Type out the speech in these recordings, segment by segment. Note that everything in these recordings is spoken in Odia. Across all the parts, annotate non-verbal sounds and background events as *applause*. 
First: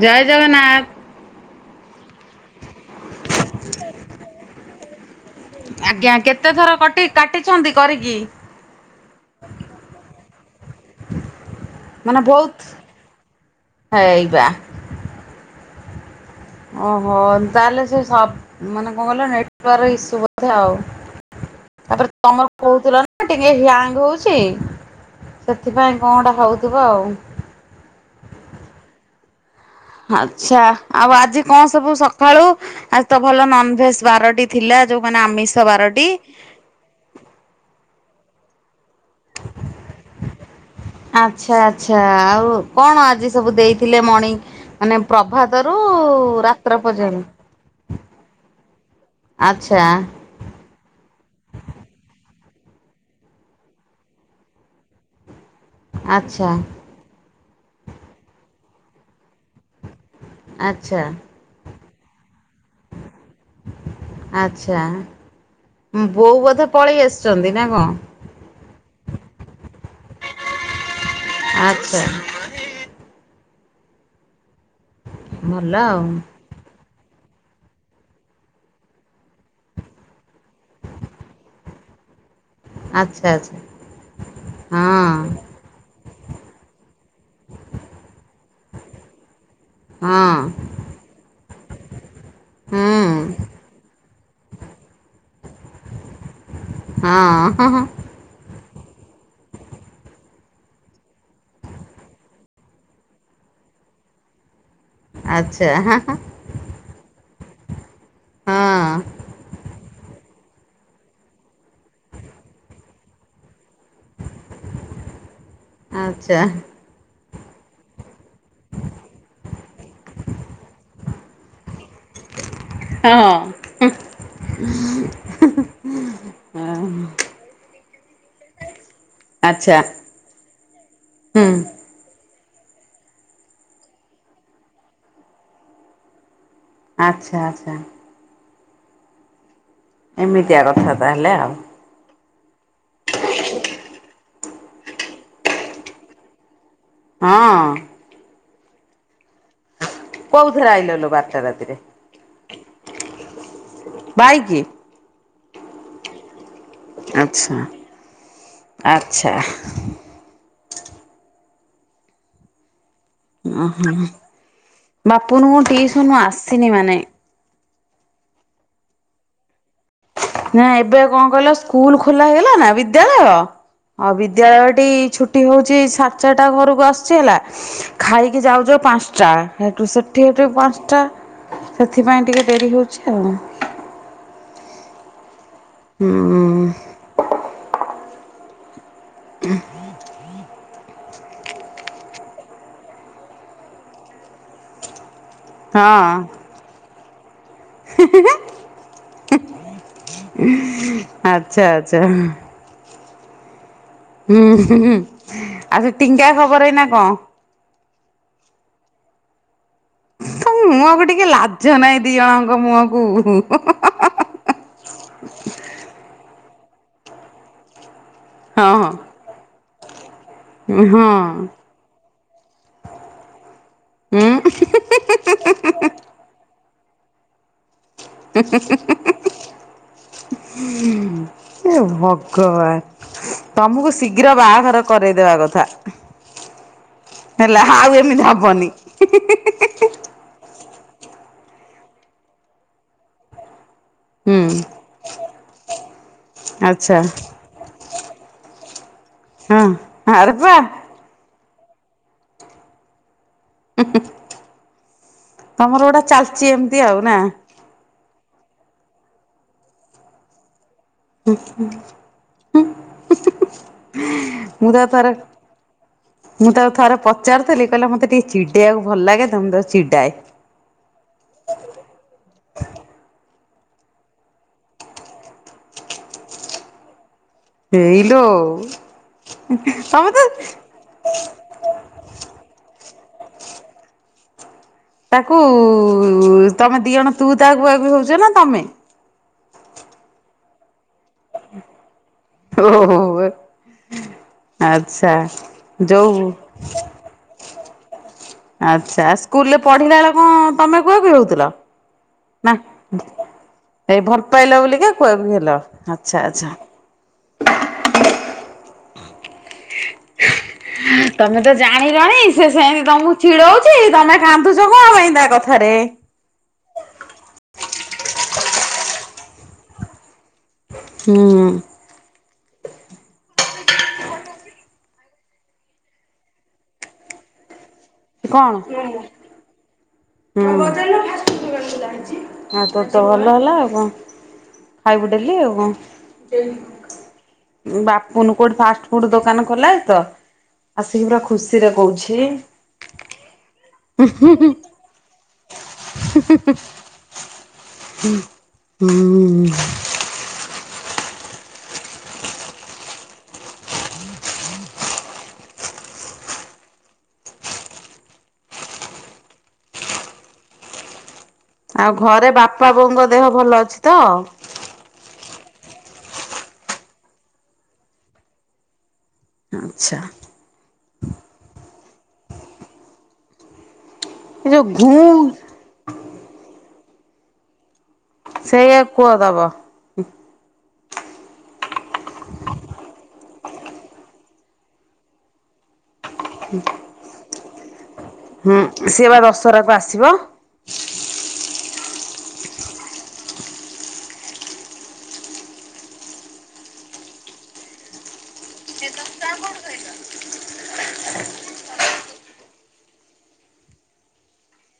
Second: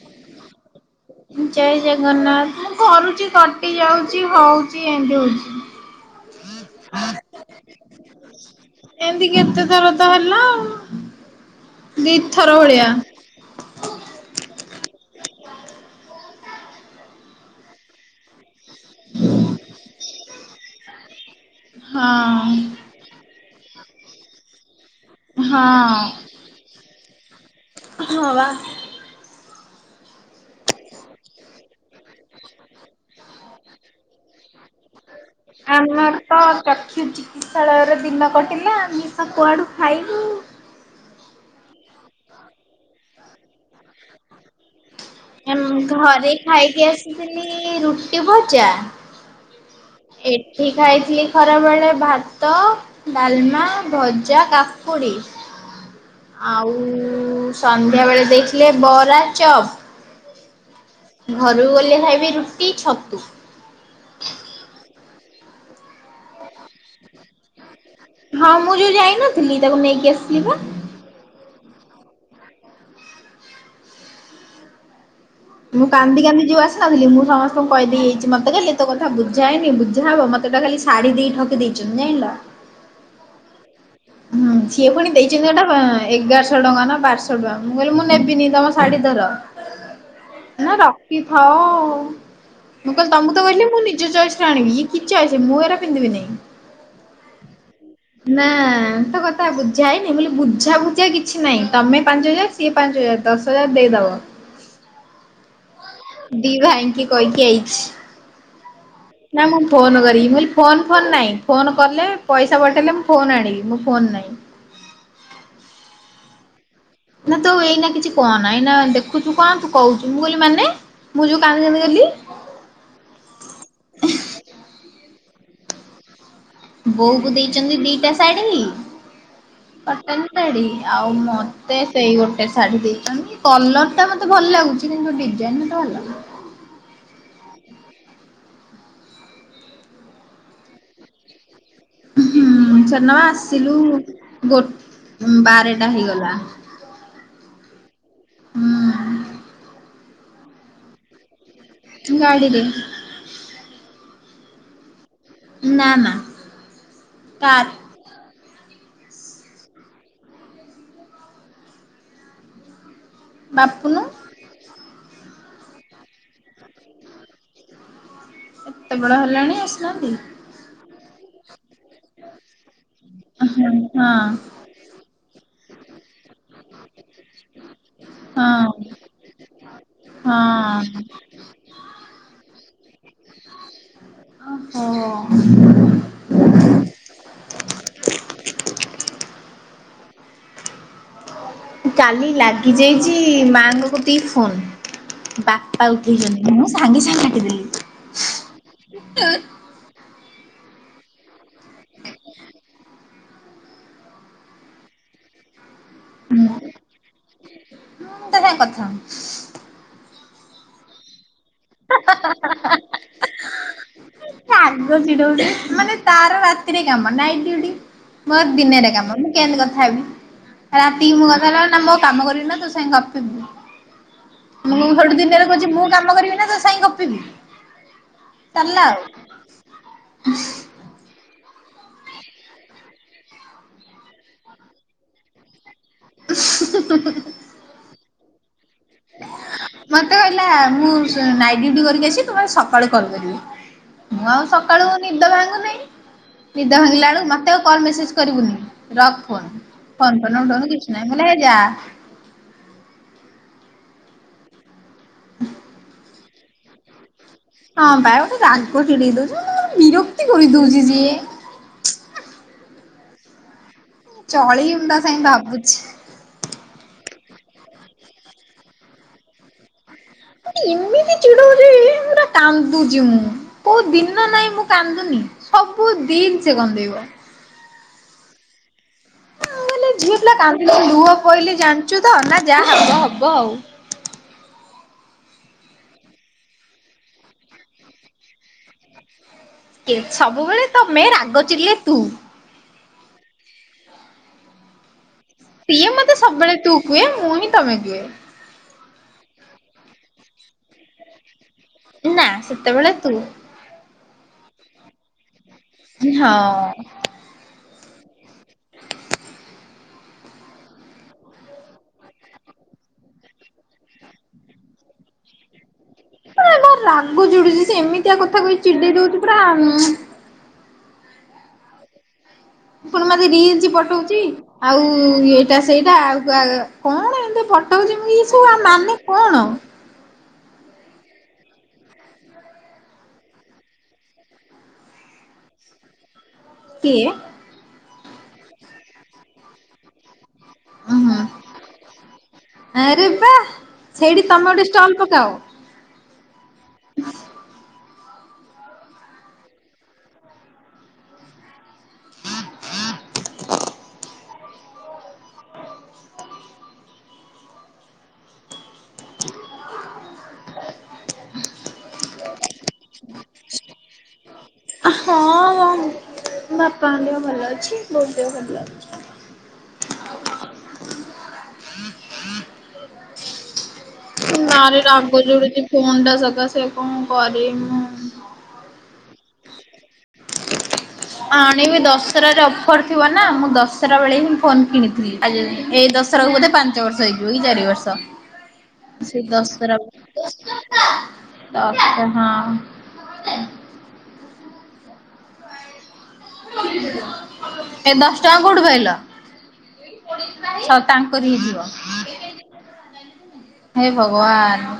ଜୟ ଜଗନ୍ନାଥ। ଜୟ ଜଗନ୍ନାଥ ମୁଁ କରୁଛି କଟି ଯାଉଛି ହଉ ଚି ଏମିତି ହୋଉଛି। ଆଜ୍ଞା କେତେ ଥର କଟି କାଟିଛନ୍ତି କରିକି? ଆ ମାନେ ଦିଥର ବହୁତ ଭଳିଆ। ହେଇବା ଓହୋ ତାହେଲେ ସେ ସବ ମାନେ କଣ କଲେ ନେଟାର୍ ଇସ୍ୟୁ ବୋଧେ ଆଉ। ତାପରେ ତମର ହଁ। କହୁଥିଲ ନା ଟିକେ ହ୍ୟାଙ୍ଗ ହଉଚି। ହଁ ସେଥିପାଇଁ କଣ ଗୋଟେ ହଉଥିବ ଆଉ। ହଁ ପା। ଆଚ୍ଛା ଆଉ ଆଜି କଣ ସବୁ ସକାଳୁ ଆଜି ତ ଭଲ ନନ ଭେଜ ବାରଟି ଥିଲା। ଯୋଉମାନେ ଆମିଷ ଆମର ବାରଟି। ତ ଚାକ୍ଷୁ ଚିକିତ୍ସାଳୟରେ ଦିନ କଟିଲା। ଶ କୁଆଡ଼ୁ ଖାଇଲୁ? ଆଚ୍ଛା ଆଚ୍ଛା ଆଉ କଣ ଆଜି ସବୁ ଦେଇଥିଲେ ମଣିଂ ମାନେ ପ୍ରଭାତରୁ ଘରେ ରାତ୍ର ଖାଇକି ପର୍ଯ୍ୟନ୍ତ। ଆସିଥିଲି ରୁଟି ଭଜା। ଆଚ୍ଛା। ଏଠି ଖାଇଥିଲି ଖରାବେଳେ ଭା ଭାତ, ଡାଲମା, ଭଜା, କାକୁଡ଼ି। ଆଚ୍ଛା ଆଉ ସନ୍ଧ୍ୟାବେଳେ ଦେଇଥିଲେ ବରା, ଚପ। ଆ ଘରକୁ ଗଲେ ଖାଇବି ରୁ ଆଚ୍ଛା। ବୋଉ ବୋଧେ ପଳେଇ ଆସିଛନ୍ତି ନା କଣ? ନଥିଲି ତାକୁ ନେଇକି ଆସିଲି ପା। *inaudible* ଭଲ ମୁଁ ଆଉ କାନ୍ଦି କାନ୍ଦି ଯୋଉ ଆସି ଥିଲି ମୁଁ ସମସ୍ତଙ୍କୁ କହିଦେଇଯାଇଛି ମତେ ଖାଲି ତୋ କଥା ବୁଝାନି ବୁଝା ହେବ ମତେ ତ ଖାଲି ଶାଢ଼ୀ ଦେଇ ଠକି ଦେଇ ଚନ୍ତି ଜାଣିଲ। ଆଚ୍ଛା ଆଚ୍ଛା। ହୁଁ ହଁ ସିଏ ପୁଣି ଦେଇଛନ୍ତିଟା ଏଗାରଶହ ଟଙ୍କା ନା ଆଠଶହ ଟଙ୍କା ମୁଁ କହିଲି ମୁଁ ନେବିନି ତମ ଶାଢୀ ଧର। ହଁ ନା ରଖିଥାଅ ମୁଁ ହୁଁ କହିଲି ତମକୁ ତ କହିଲି ମୁଁ ନିଜ ଚ ଆାଣିବି ଇଏ କି ଚଏସ ମୁଁ ଏରା ପିନ୍ଧିବି ହଁ ହଁ ହଁ ନାହିଁ। ନା ତ କଥା ବୁଝା ହେଇନି ବୋଲି ବୁଝା ବୁଝା କିଛି ନାହିଁ ତମେ ପାଞ୍ଚ ହଜାର ସିଏ ପାଞ୍ଚ ହଜାର ତ ଦଶ ହଜାର ଦେଇଦବ ଆଚ୍ଛା ହଁ ଆଚ୍ଛା ହଁ ଦି ଭାଇକି କହି ଛି ନା ମୁଁ ଫୋନ କରି ଫୋନ ଫୋନଁ ଫୋନ କଲେ ପଇସା ପ ଲେ ମୁ ଫୋ ଆଣିବି ଫୋ ନା ଆଚ୍ଛା ନା ତୁ ଏଇନା କିଛି କହ ନାହିଁ ନା ଦେଖୁଛୁ କଣ ତୁ କହୁଛୁ ମୁଁ କହିଲି ମାନେ ମୁଁ ଯୋଉ କାହି କେମତି କଲି ହଁ ବୋଉକୁ ଦେଇଛନ୍ତି ଦିଟା ଶାଢ଼ୀ ଆଚ୍ଛା କଟନ ଶାଢୀ ଆଉ ମତେ ସେଇ ଗୋଟେ ଗୋଟେ ଶାଢୀ ଦେଇ କଲର ଟା ମତେ ଭଲ ଲାଗୁଛି କିନ୍ତୁ ଡିଜାଇନା ଭଲ ଆଚ୍ଛା ଆଚ୍ଛା ଏମିତିଆ କଥା ତାହେଲେ ଆଉ ହଁ ଛନମା ଆସିଲୁ ଗୋଟେ ବାରଟା ହେଇଗଲା ହଁ ହୁଁ କୋଉ ରେ ଆଇଲଲ ବାର୍ତଟ ତୁ ଗାଡ଼ିିଲରେ ବାଇକି ନା ନା କ ଆଚ୍ଛା ଆଚ୍ଛା ଓ ବାପୁନୁ ବାପୁନୁ ମୁ ଟିସନ ଆସିନି ମାନେ ଏତେ ବଡ ହେଲାଣି ଆସିଲାନ୍ତି ନା ଏବେ କଣ କହିଲ ସ୍କୁଲ ଖୋଲା ହେଇଗଲା ନା ବିଦ୍ୟାଳୟ ହଁ ବିଦ୍ୟାଳୟଟି ଛୁଟି ହଉଛି ସାତ ଚାରିଟା ଘରକୁ ଆସୁଛି ହେଲା ଖାଇକି ଯାଉଛ ପାଞ୍ଚଟା ହେଠୁ ସେଠିଠୁ ହଁ। ପାଞ୍ଚଟା ସେଥିପାଇଁ ଟିକେ ଡରି ହଉଛି ଚଲ ଓ ହୋ ହୋ ହୁଁ କାଲି ଲାଗିଯାଇଛି ମାଙ୍କକୁ ଦେଇ ଫୋନ୍ ବାପା ହଁ ଉଠେଇଛନ୍ତି ମୁଁ ସାଙ୍ଗେ ସାଙ୍ଗେ କାଟିଦେଲି ଆଚ୍ଛା ଆଚଛା ହୁଁ ଆଉ ସେ ଟିଙ୍କା ମୁଁ ଖବର ଏଇନା କଣ ତା ସାଙ୍ଗେ କଥା ହଉନି ମୁଁ ଆକୁ ଟିକେ ଲାଜ ନହିଁ ଦି ଜଣଙ୍କ ମୁହ କ ମାନେ ତାର ରାତିରେ କାମ ନାଇଟ ଡ ମୋର ଦିନରେ କାମ ହଁ ମୁଁ କେମିତି କଥା ହେବି ହଁ ରାତିି ମୁଁ କଥା ହେ ନା ମୁଁଉ କାମ କରିବି ନା ତୁ ସାଙ୍ଗେ ଗପିବୁ ମୁଁ ଘଟୁ ଦିନିଆରେ କହୁଛି ମୁଁ କାମ କରିବି ନା ତ ସାାଇ କ ହ ହ ଏ ଭଗବାନ ତମକୁ ଶୀଘ୍ର ବାହାଘର କରେଇଦବା କଥା ହେଲେ ଆଉ ଏମିତି ହବନି ମତେ କହିଲା ମୁଁ ନାଇଟ୍ ଡୁଟି କରିକି ଆସିି ତୁମେ ସକାଳୁ କଲ କରିବି ମୁଁ ଆଉ ହୁଁ ସକାଳୁ ନିଦ ଭାଙ୍ଗୁ ଦେଇ ନିଦ ଆଚ୍ଛା। ଭାଙ୍ଗିଲା ବେଳକୁ ମତେ ଆଉ କଲ୍ ମେସେଜ କରିବୁନି ରକ୍ ହଁ ଫୋନ ଫନ ଆରେ କରନ ବା ଉଠାଉନ କିଛି ନାହିଁ ଭଲେ ହେଇ ଯା ତମର ଗୋଟା ଚାଲିଛି ଏମିତି ଆଉ ନା ହଁ ଭେ ରାଗ ନେଇ ଦଉଛି ବିରକ୍ତି କରି ଦଉଛି ସିଏ ହ ହ ମୁଁ ଚଳିବି ତା ଥରେ ସାଙ୍ଗେ ଭାବୁଛି। ମୁଁ ତା ଥରେ ପ -ଚାରୁଥିଲି, କହିଲା ମୋତେ ଟିକେ ଚିଡ଼େଇଆ କୁ ଭଲ୍ ଲାଗେ। ତ ମୁଁ ତାକୁ ଚିଡାଏ। ଇମିତି ଚିଡଉଚି ପୁରା କାନ୍ଦୁଛି ମୁଁ। କଉ ଦିନ ନାଇଁ ମୁଁ କାନ୍ଦୁନି। ସବୁ ଦିନ୍‌ ସେ କନ୍ଦେଇବ। ହେଇ ଲୋ ମୁଁ କହିଲି ଝିଅ ପିଲା କାନ୍ଦିଲେ ଲୁହ ପଇଲେ ଜାଣିଚୁ ତ? ନା ଯାହା ହବ ହବ ଆଉ। ତା'କୁ ତମେ ଦି ଜଣ ତୁ ତା କୁହାକୁହି ହଉଚ ନା ତମେ? କେ, ସବୁବେଳେ ତମେ ରାଗ ଚିଡ଼ିଲେ ତୁ। ଓହଃ ଆଚ୍ଛା। ସିଏ ଯୋଉ ମତେ ସବୁବେଳେ ତୁ କୁହେ, ମୁଁ ହିଁ ତମେ କୁଏ। ଆଚ୍ଛା। ସ୍କୁଲ୍ ରେ ପଢିଲା ବେଳ କ'ଣ ତମେ କୁହାକୁହି ହଉଥିଲ? ନା, ସେତେବେଳେ ତୁ ଏଇ ଭଲ୍‌ ପାଇଲ ବୋଲିିକା କୁହାକୁହି ହେଲ। ଆଚ୍ଛା ହଁ! ଆଚ୍ଛା। ତମେ ତ ଜାଣିିଲଣି ସେ ସେନ୍ତି ତମକୁ ଚିଡ଼ଉଚି। ତମେ କାନ୍ଦୁଚ କ'ଣ ପାଇଁ? ତା 'କଥା ରେ ଏ ମୋର୍ ରାଗ ଚିଡୁଚି, ସେ ଏମିତିଆ କଥା କହି ଚିଡେଇ ଦଉଚି ପୁରା। ହୁଁ! ପୁଣି ମତେ ରିଲ୍ସ ପଠଉଚି। ଆଉ ଏଇଟା ସେଇଟା ଆଉ କା କ'ଣ ଏମ୍ତି ଭାବୁଚି ମୁଁ ଇସବୁ ୟା ମାନେ କ'ଣ? ହୁଁ ହଁ! ତୋର ତ ଭଲ ହେଲା ଆଉ ଙ୍କ ଖାଇବୁ ଡେଲି ଆଉ ଙ୍କ। କିଏ? ବାପୁନୁ କଉଠି ଫାଷ୍ଟ୍ ଫୁଡ୍‌ ଦୋକାନ ଖୋଲ୍ଲାଣି ତ। ଆସିକି ଉହୁଁ ପୁରା ଖୁସିରେ କଉଛି। ଆରେ ବା ସେଇଠି ତମେ ଗୋଟେ ଷ୍ଟଲ ପକାଅ। *unintelligible* ହୁ ହୁଁ ଆଉ ଘରେ ବାପା ବୋଉଙ୍କ ଦେହ ଭଲ ଅଛି ତ? ହଁ ମୋ ବାପାଙ୍କ ଦେହ ଭଲ ଅଛି, ବୋଉ ଦେହ ଆଚ୍ଛା! ଏ ଯୋଉ ବାରି ଘୁଁ ରାଗ ଚିଡୁଚି, ଫୋନ୍ ଟା ସକାସେ। କ'ଣ କରିବ୍ ମୁଁ? ସେଇଆ କୁଅ ଦବ। ଆଣିବି ଦଶରା ରେ ଅଫର୍ ଥିବ ନା, ମୁଁ ଦଶରା ବେଳେ ହିଁ ଫୋନ୍ କିଣିଥିଲି। ଏଇ ଦ ଦଶରାକୁ ବୋଧେ ପାଞ୍ଚ ବର୍ଷ ହେଇଯିବ, କି ଚାରି ବର୍ଷ। ହୁଁ ସିଏ ବା *inaudible* ଦସ୍ ଦଶହରାକୁ ଆସିବ। ଟା ହଁ ଏ ଦଶ୍ ଟଙ୍କା କଉଠୁ ପାଇଲ? ଛ, ତାଙ୍କରି ହେଇଥିବ। ହେ ଭଗବାନ୍!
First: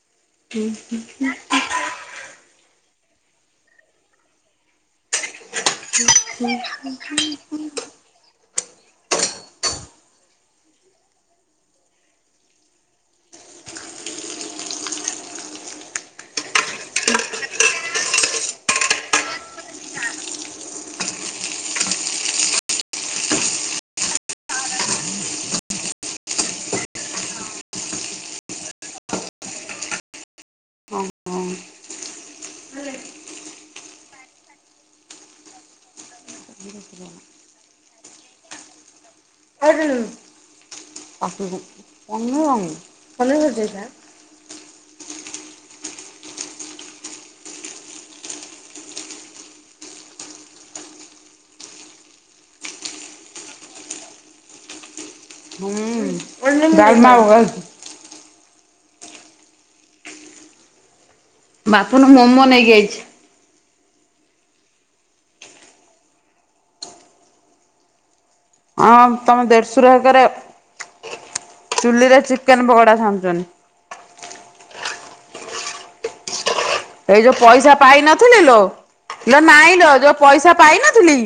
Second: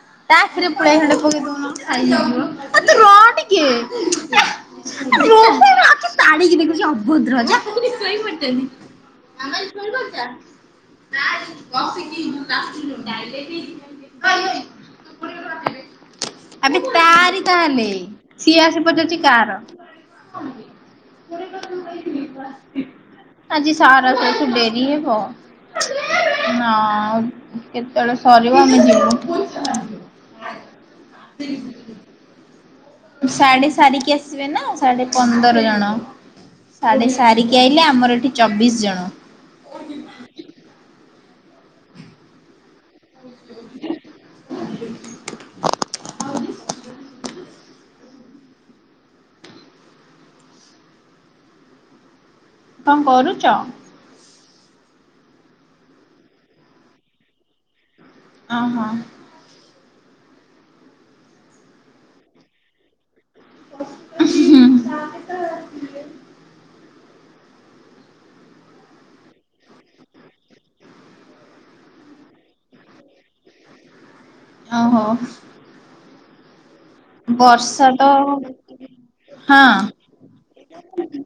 *inaudible* *unintelligible* *inaudible* *unintelligible* *unintelligible* ଆବେ ତାରି ତା ହେଲେ, ସିଏ ଆସି ପଚାରୁଚି କାଆର। *unintelligible* ଆଜି ସାର୍ ଆସୁ ଆସୁ ଡେରି ହେବ। ନା, କେତେଳେ ସରିବ ଆମେ ଯିବୁ। ସାଡେ ସାରିକି ଆସିବେ ନା ସାଡେ ପନ୍ଦର ଜଣ। ସାଡେ ସାରିକି ଆଇଲେ, ଆମର ଏଠି ଚବିଶ୍ ଜଣ। *unintelligible* ଆସିବୁ। କଣ କରୁଚ? ଡାଲମା ଓ *unintelligible* ଅ ହ। ବାପୁନୁ ମୋମୋ ନେଇକି ଆଈଛି। ହୁଁ। ହଁ ତମ ଦେଢସୁର ହେକେରେ ଚୁଲିରେ ଚିକେନ ପକୋଡା ଛାଣୁଚନ୍ତି। ଓ ହୋ। ଏଇ ଯୋଉ ପଇସା ତ ପାଇନଥିଲି ଲୋ ଲୋ ହଁ ନାଇଁ ଲୋ ଯୋଉ ପଇସା ପାଇନଥିଲି,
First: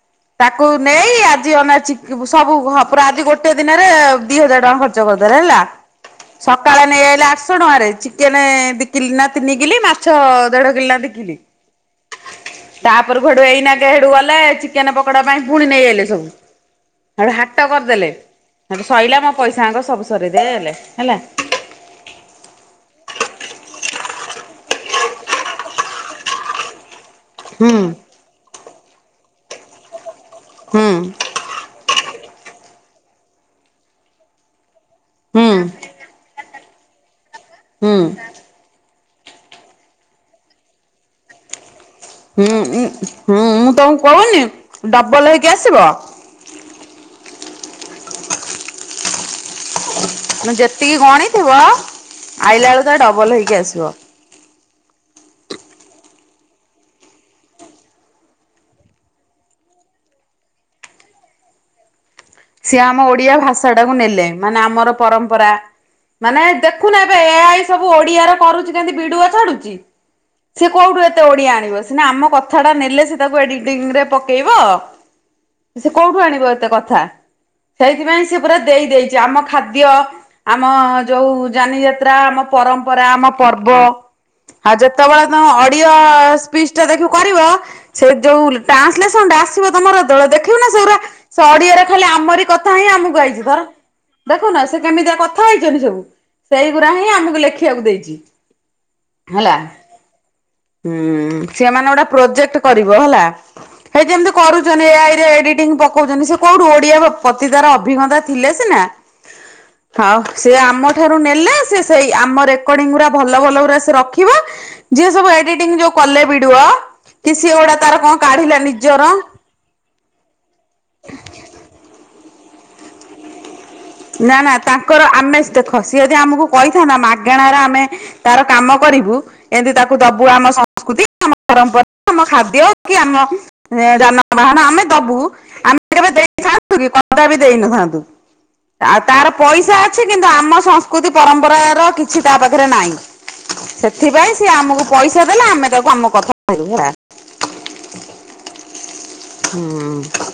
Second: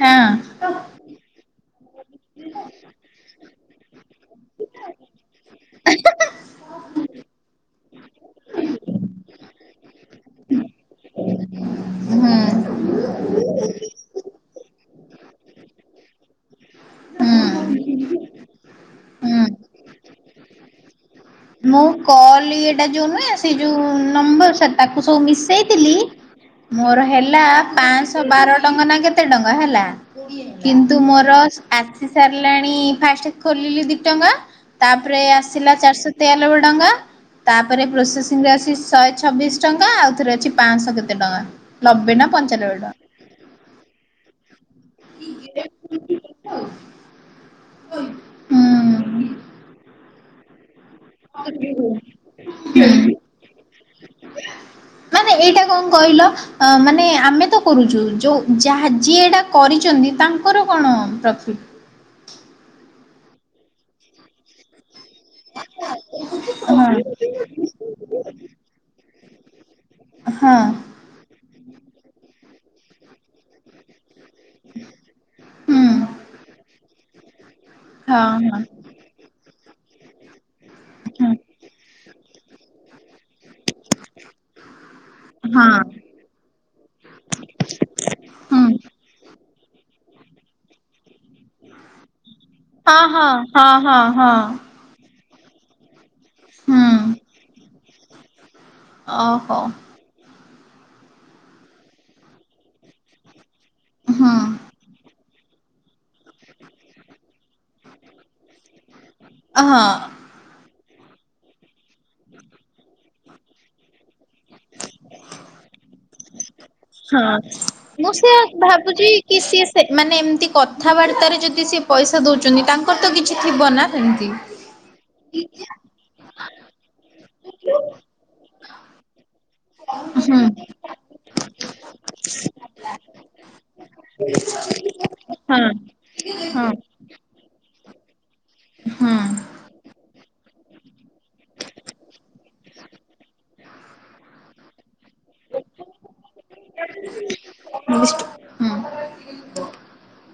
ହଁ ତାକୁ ନେଇ ଆଜି ଅନା ଚି ଦେଖିବୁ ସବୁ ଘ ପୁରା ଆଜି ଗୋଟେ ଦିନରେ ଦି ହଜାର୍ ଟଙ୍କା ଖର୍ଚ୍ଚ କରିଦେଲେ ହେଲା। ସକାଳେ ନେଇଆଇଲେ ଆଠଶ ଟଙ୍କାରେ ଚିକେନେ ଦି କିଲି ନା ତିନି କିଲି, ମାଛ ଦେଢ କିଲି ନା ଦି କିଲି। ହୁଁ ତା ପରକୁ ହେଇଠୁ ଏଇନା କେ ହେଠୁ ଗଲେ, ଚିକେନେ ପକୋଡ଼ା ପାଇଁ ପୁଣି ନେଇ ଆଇଲେ ସବୁ ତାପରେ ହୁଁ ହାଟ କରିଦେଲେ ସେଠୁ ସଇଲା ମୋ ହୁଁ ପଇସାଙ୍କ ସବୁ ସରେଇ ଦେଲେ ହେଲା। ମୁଁ କଲ ଇଏକଟା ଯୋଉ ନୁହେଁ ସେ ଯୋଉ ନମ୍ବର ତାକୁ ସବୁ ମିଶେଇ ଥିଲି। ମୋର ହେଲେ ହେଲା ହୁଁ ପାଞ୍ଚଶହ ବାର ଟଙ୍କା ନା କେତେ ଟଙ୍କା ହେଲା ହୁଁ କିନ୍ତୁ ମୋର ଆସି ସାରିଲାଣି ଫାଷ୍ଟ ଖୋଲିଲି ଦି ଟଙ୍କା ତାପରେ ହୁଁ ଆସିଲା ଚାରିଶହ ତେୟାନବେ ଟଙ୍କା ତାପରେ ହୁଁ ପ୍ରସେଶିଂ ରେ ଆସିଛି ଶହେ ଛବିଶ ଟଙ୍କା ଆଉଥରେ ଅଛି ପାଞ୍ଚଶହ କେତେ ଟଙ୍କା। ନବେ ନା ହୁଁ ପଞ୍ଚାନବେ ଉ ଟଙ୍କା। ହୁଁ ମୁଁ ତମକୁ କହୁନି ଡବଲ ହେଇକି ଆସିବ। ଓଇ ହୁଁ। ତ ଯେତିକି ଗଣିଥିବ ଆଇଲା ବେଳୁ ତ ଡବଲ ହେଇକି ଆସିବ। *unintelligible* ଏଇଟା କଣ କହିଲ ଅ ମାନେ ଆମେ ତ କରୁଛୁ ଯୋଉ ଯାହା ଯିଏ ଏଇଟା କରିଛନ୍ତି ତାଙ୍କ ତାଙ୍କର କଣ ପ୍ରଫି ସିଏ ଆମ ଓଡିଆ ଭାଷା ଟାକୁ ନେଲେ ମାନେ ଆମର ପରମ୍ପରା ମାନେ ହଁ ଦେଖୁନ ଏବେ ଏ ଏଇ ସବୁ ଓଡିଆର କରୁଛି କେମତି ବିଡିଓ ଛାଡୁଛି। ହଁ ସି କୋଉଠୁ ଏତେ ଓଡିଆ ଆଣିବ ସିନା ଆମ କଥାଟା ନେଲେ ସେ ତାକୁ ଏଡିଂରେ ପକେଇବ ହୁଁ ସେ କୋଉଠୁ ଆଣିବ ଏତେ କଥା। ହଁ ସେଇଥିପାଇଁ ସେ ହଁ ପୁରା ଦେଇ ଦେଇଛି ଆମ ଖାଦ୍ୟ ଆମ ଯୋଉ ଜାନି ଯା ଯାତ୍ରା ଆମ ପରମ୍ପରା ଆମ ପର୍ବ ଆଉ ଯେତେ ଯେତେବେଳେ ତମେ ହଁ ହଁ ଅଡିଓ ସ୍ପିଚ ଟା ଦେଖିବୁ କରିବ ସେ ଯୋଉ ହୁଁ ଟ୍ରାନ୍ସଲେସ ଟା ଆସିବ ତମର ଯେତେବେଳ ଦେଖିବୁ ନା ସେରୁଲା ସେ ଅଡିଓ ରେ ଖାଲି ଆମ କଥା ହଁ ଆମକୁ ଆଇଛି ଧର ହଁ ହଁ ତ ହଁ ଦେଖୁନ ସେ କେମିତିଆ କଥା କଥା ହେଇଛନ୍ତି ସବୁ ହୁଁ ସେଇଗୁୁରା ହିଁ ଆମକୁ ଲେଖିବାକୁ ଦେଇଛି। ହେଲା। ଓହୋ। ହୁଁ ସେମାନେ ଗୋଟେ ପ୍ରୋଜେକ୍ଟ କରିବ ହେଲା ହେଇ ଯେମିତି ହଁ କରୁଛନ୍ତି ଏ ଆଇରେ। ଏଡିଟିଙ୍ଗ ପକଉଛନ୍ତି ସେ କୋଉଠୁ ଓଡିଆ କ ଅ ତାର ଅଭିଜ୍ଞତା ଥିଲେ ସିନା ହଁ ଆଉ ସେ ଆମ ଠାରୁ ନେଲେ ସେ ସେଇ ଆମ ରେକର୍ଡିଙ୍ଗ ଗୁଡ଼ା ଭଲ ଭଲ ଗୁଡ଼ା ସେ ରଖିବ ଯିଏ ସବୁ ଏଡିଟିଂ ଯୋଉ କଲେ ବିଡ଼ିଓ ହଁ। ମୁଁ ସେୟା ନିଜର ଭାବୁଛି କି ସିଏ ମାନେ ଏମିତି କଥାବାର୍ତ୍ତାରେ ଯଦି ସିଏ ପଇସା ଦଉଛନ୍ତି ତାଙ୍କର ତ କିଛି ଥିବ ନା। ସେମିତି। ନା ନା ତାଙ୍କର ଆମେ ଦେଖ ଯିଏ ଯଦି ଆମକୁ କହିଥାନ୍ତା ମାଗଣାରେ ଆମେ ତାର କାମ କରିବୁ ଏମିତି ତାକୁ କୁ ଦବୁ ହୁଁ। ଆମ ସଂସ୍କୃତି ଆମ ପରମ୍ପରା, ଆମ ଖାଦ୍ୟ, କି ଆମ ଯାନବାହାନ ଆମେ ଦବୁ ହଁ ଆମେ କେବେ ହଁ। ଦେଇଥାନ୍ତୁ କି? କଦା ବି ଦେଇ ନଥାନ୍ତୁ। ଆଉ ତାର ହୁଁ ପଇସା ଅଛି କିନ୍ତୁ ଆମ ସଂସ୍କୃତି ପରମ୍ପରାର କିଛି ତା ପାଖରେ ନାହିଁ। ସେଥିପାଇଁ ସିଏ ଆମକୁ ପଇସା ଦେଲେ ଆମେ ତାକୁ ଆମ କଥା *unintelligible* ବିଷ୍ଟ ହୁଁ ହୁଁ।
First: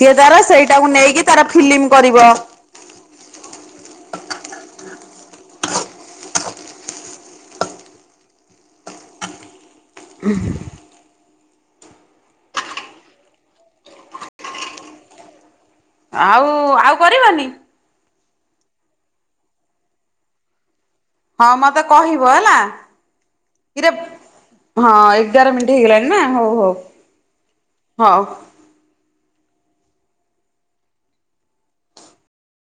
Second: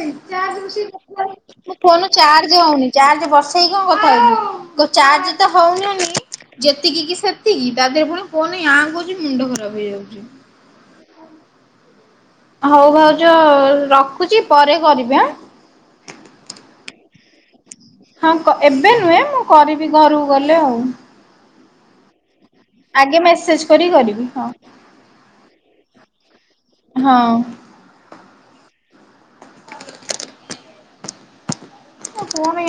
ସେତାର ସେଇଟାକୁ ନେଇକି ତାର ମୋ ଫିଲ୍ମ ଫୋନ କରିବ। ଚାର୍ଜ ହଉନି, ଚାର୍ଜ ବର୍ଷେଇକି କଣ କଥା ହଉଛୁ। ଚାର୍ଜ ତ ହଉନି ହଉନି ଯେତିକି କି ସେତିକି ତା ଦେହରେ ପୁଣି ଫୋନ୍ ହାଙ୍ଗ ହୋଉଛି ମୁଣ୍ଡ ଖରାପ। ରହି ଯାଉଛି। ହଉ ଭାଉଛ ରଖୁଛି ପରେ କରିବି ଆଁ। ଆଉ ଆଉ କରିବନି। ହଁ ଏବେ ନୁହେଁ ମୁଁ କରିବି ଘରକୁ ଗଲେ ଆଉ। ହଁ ମତେ କହିବ ହେଲା। ଆଗେ ମେସେଜ କରି ଇରେ, କରିବି ହଁ ଏଗାର ମିନିଟ ହେଇଗଲାଣି ନା ହଉ ହଉ। ହଁ। ହୋଉ। ମୁଁ ପୁଣି ଆପ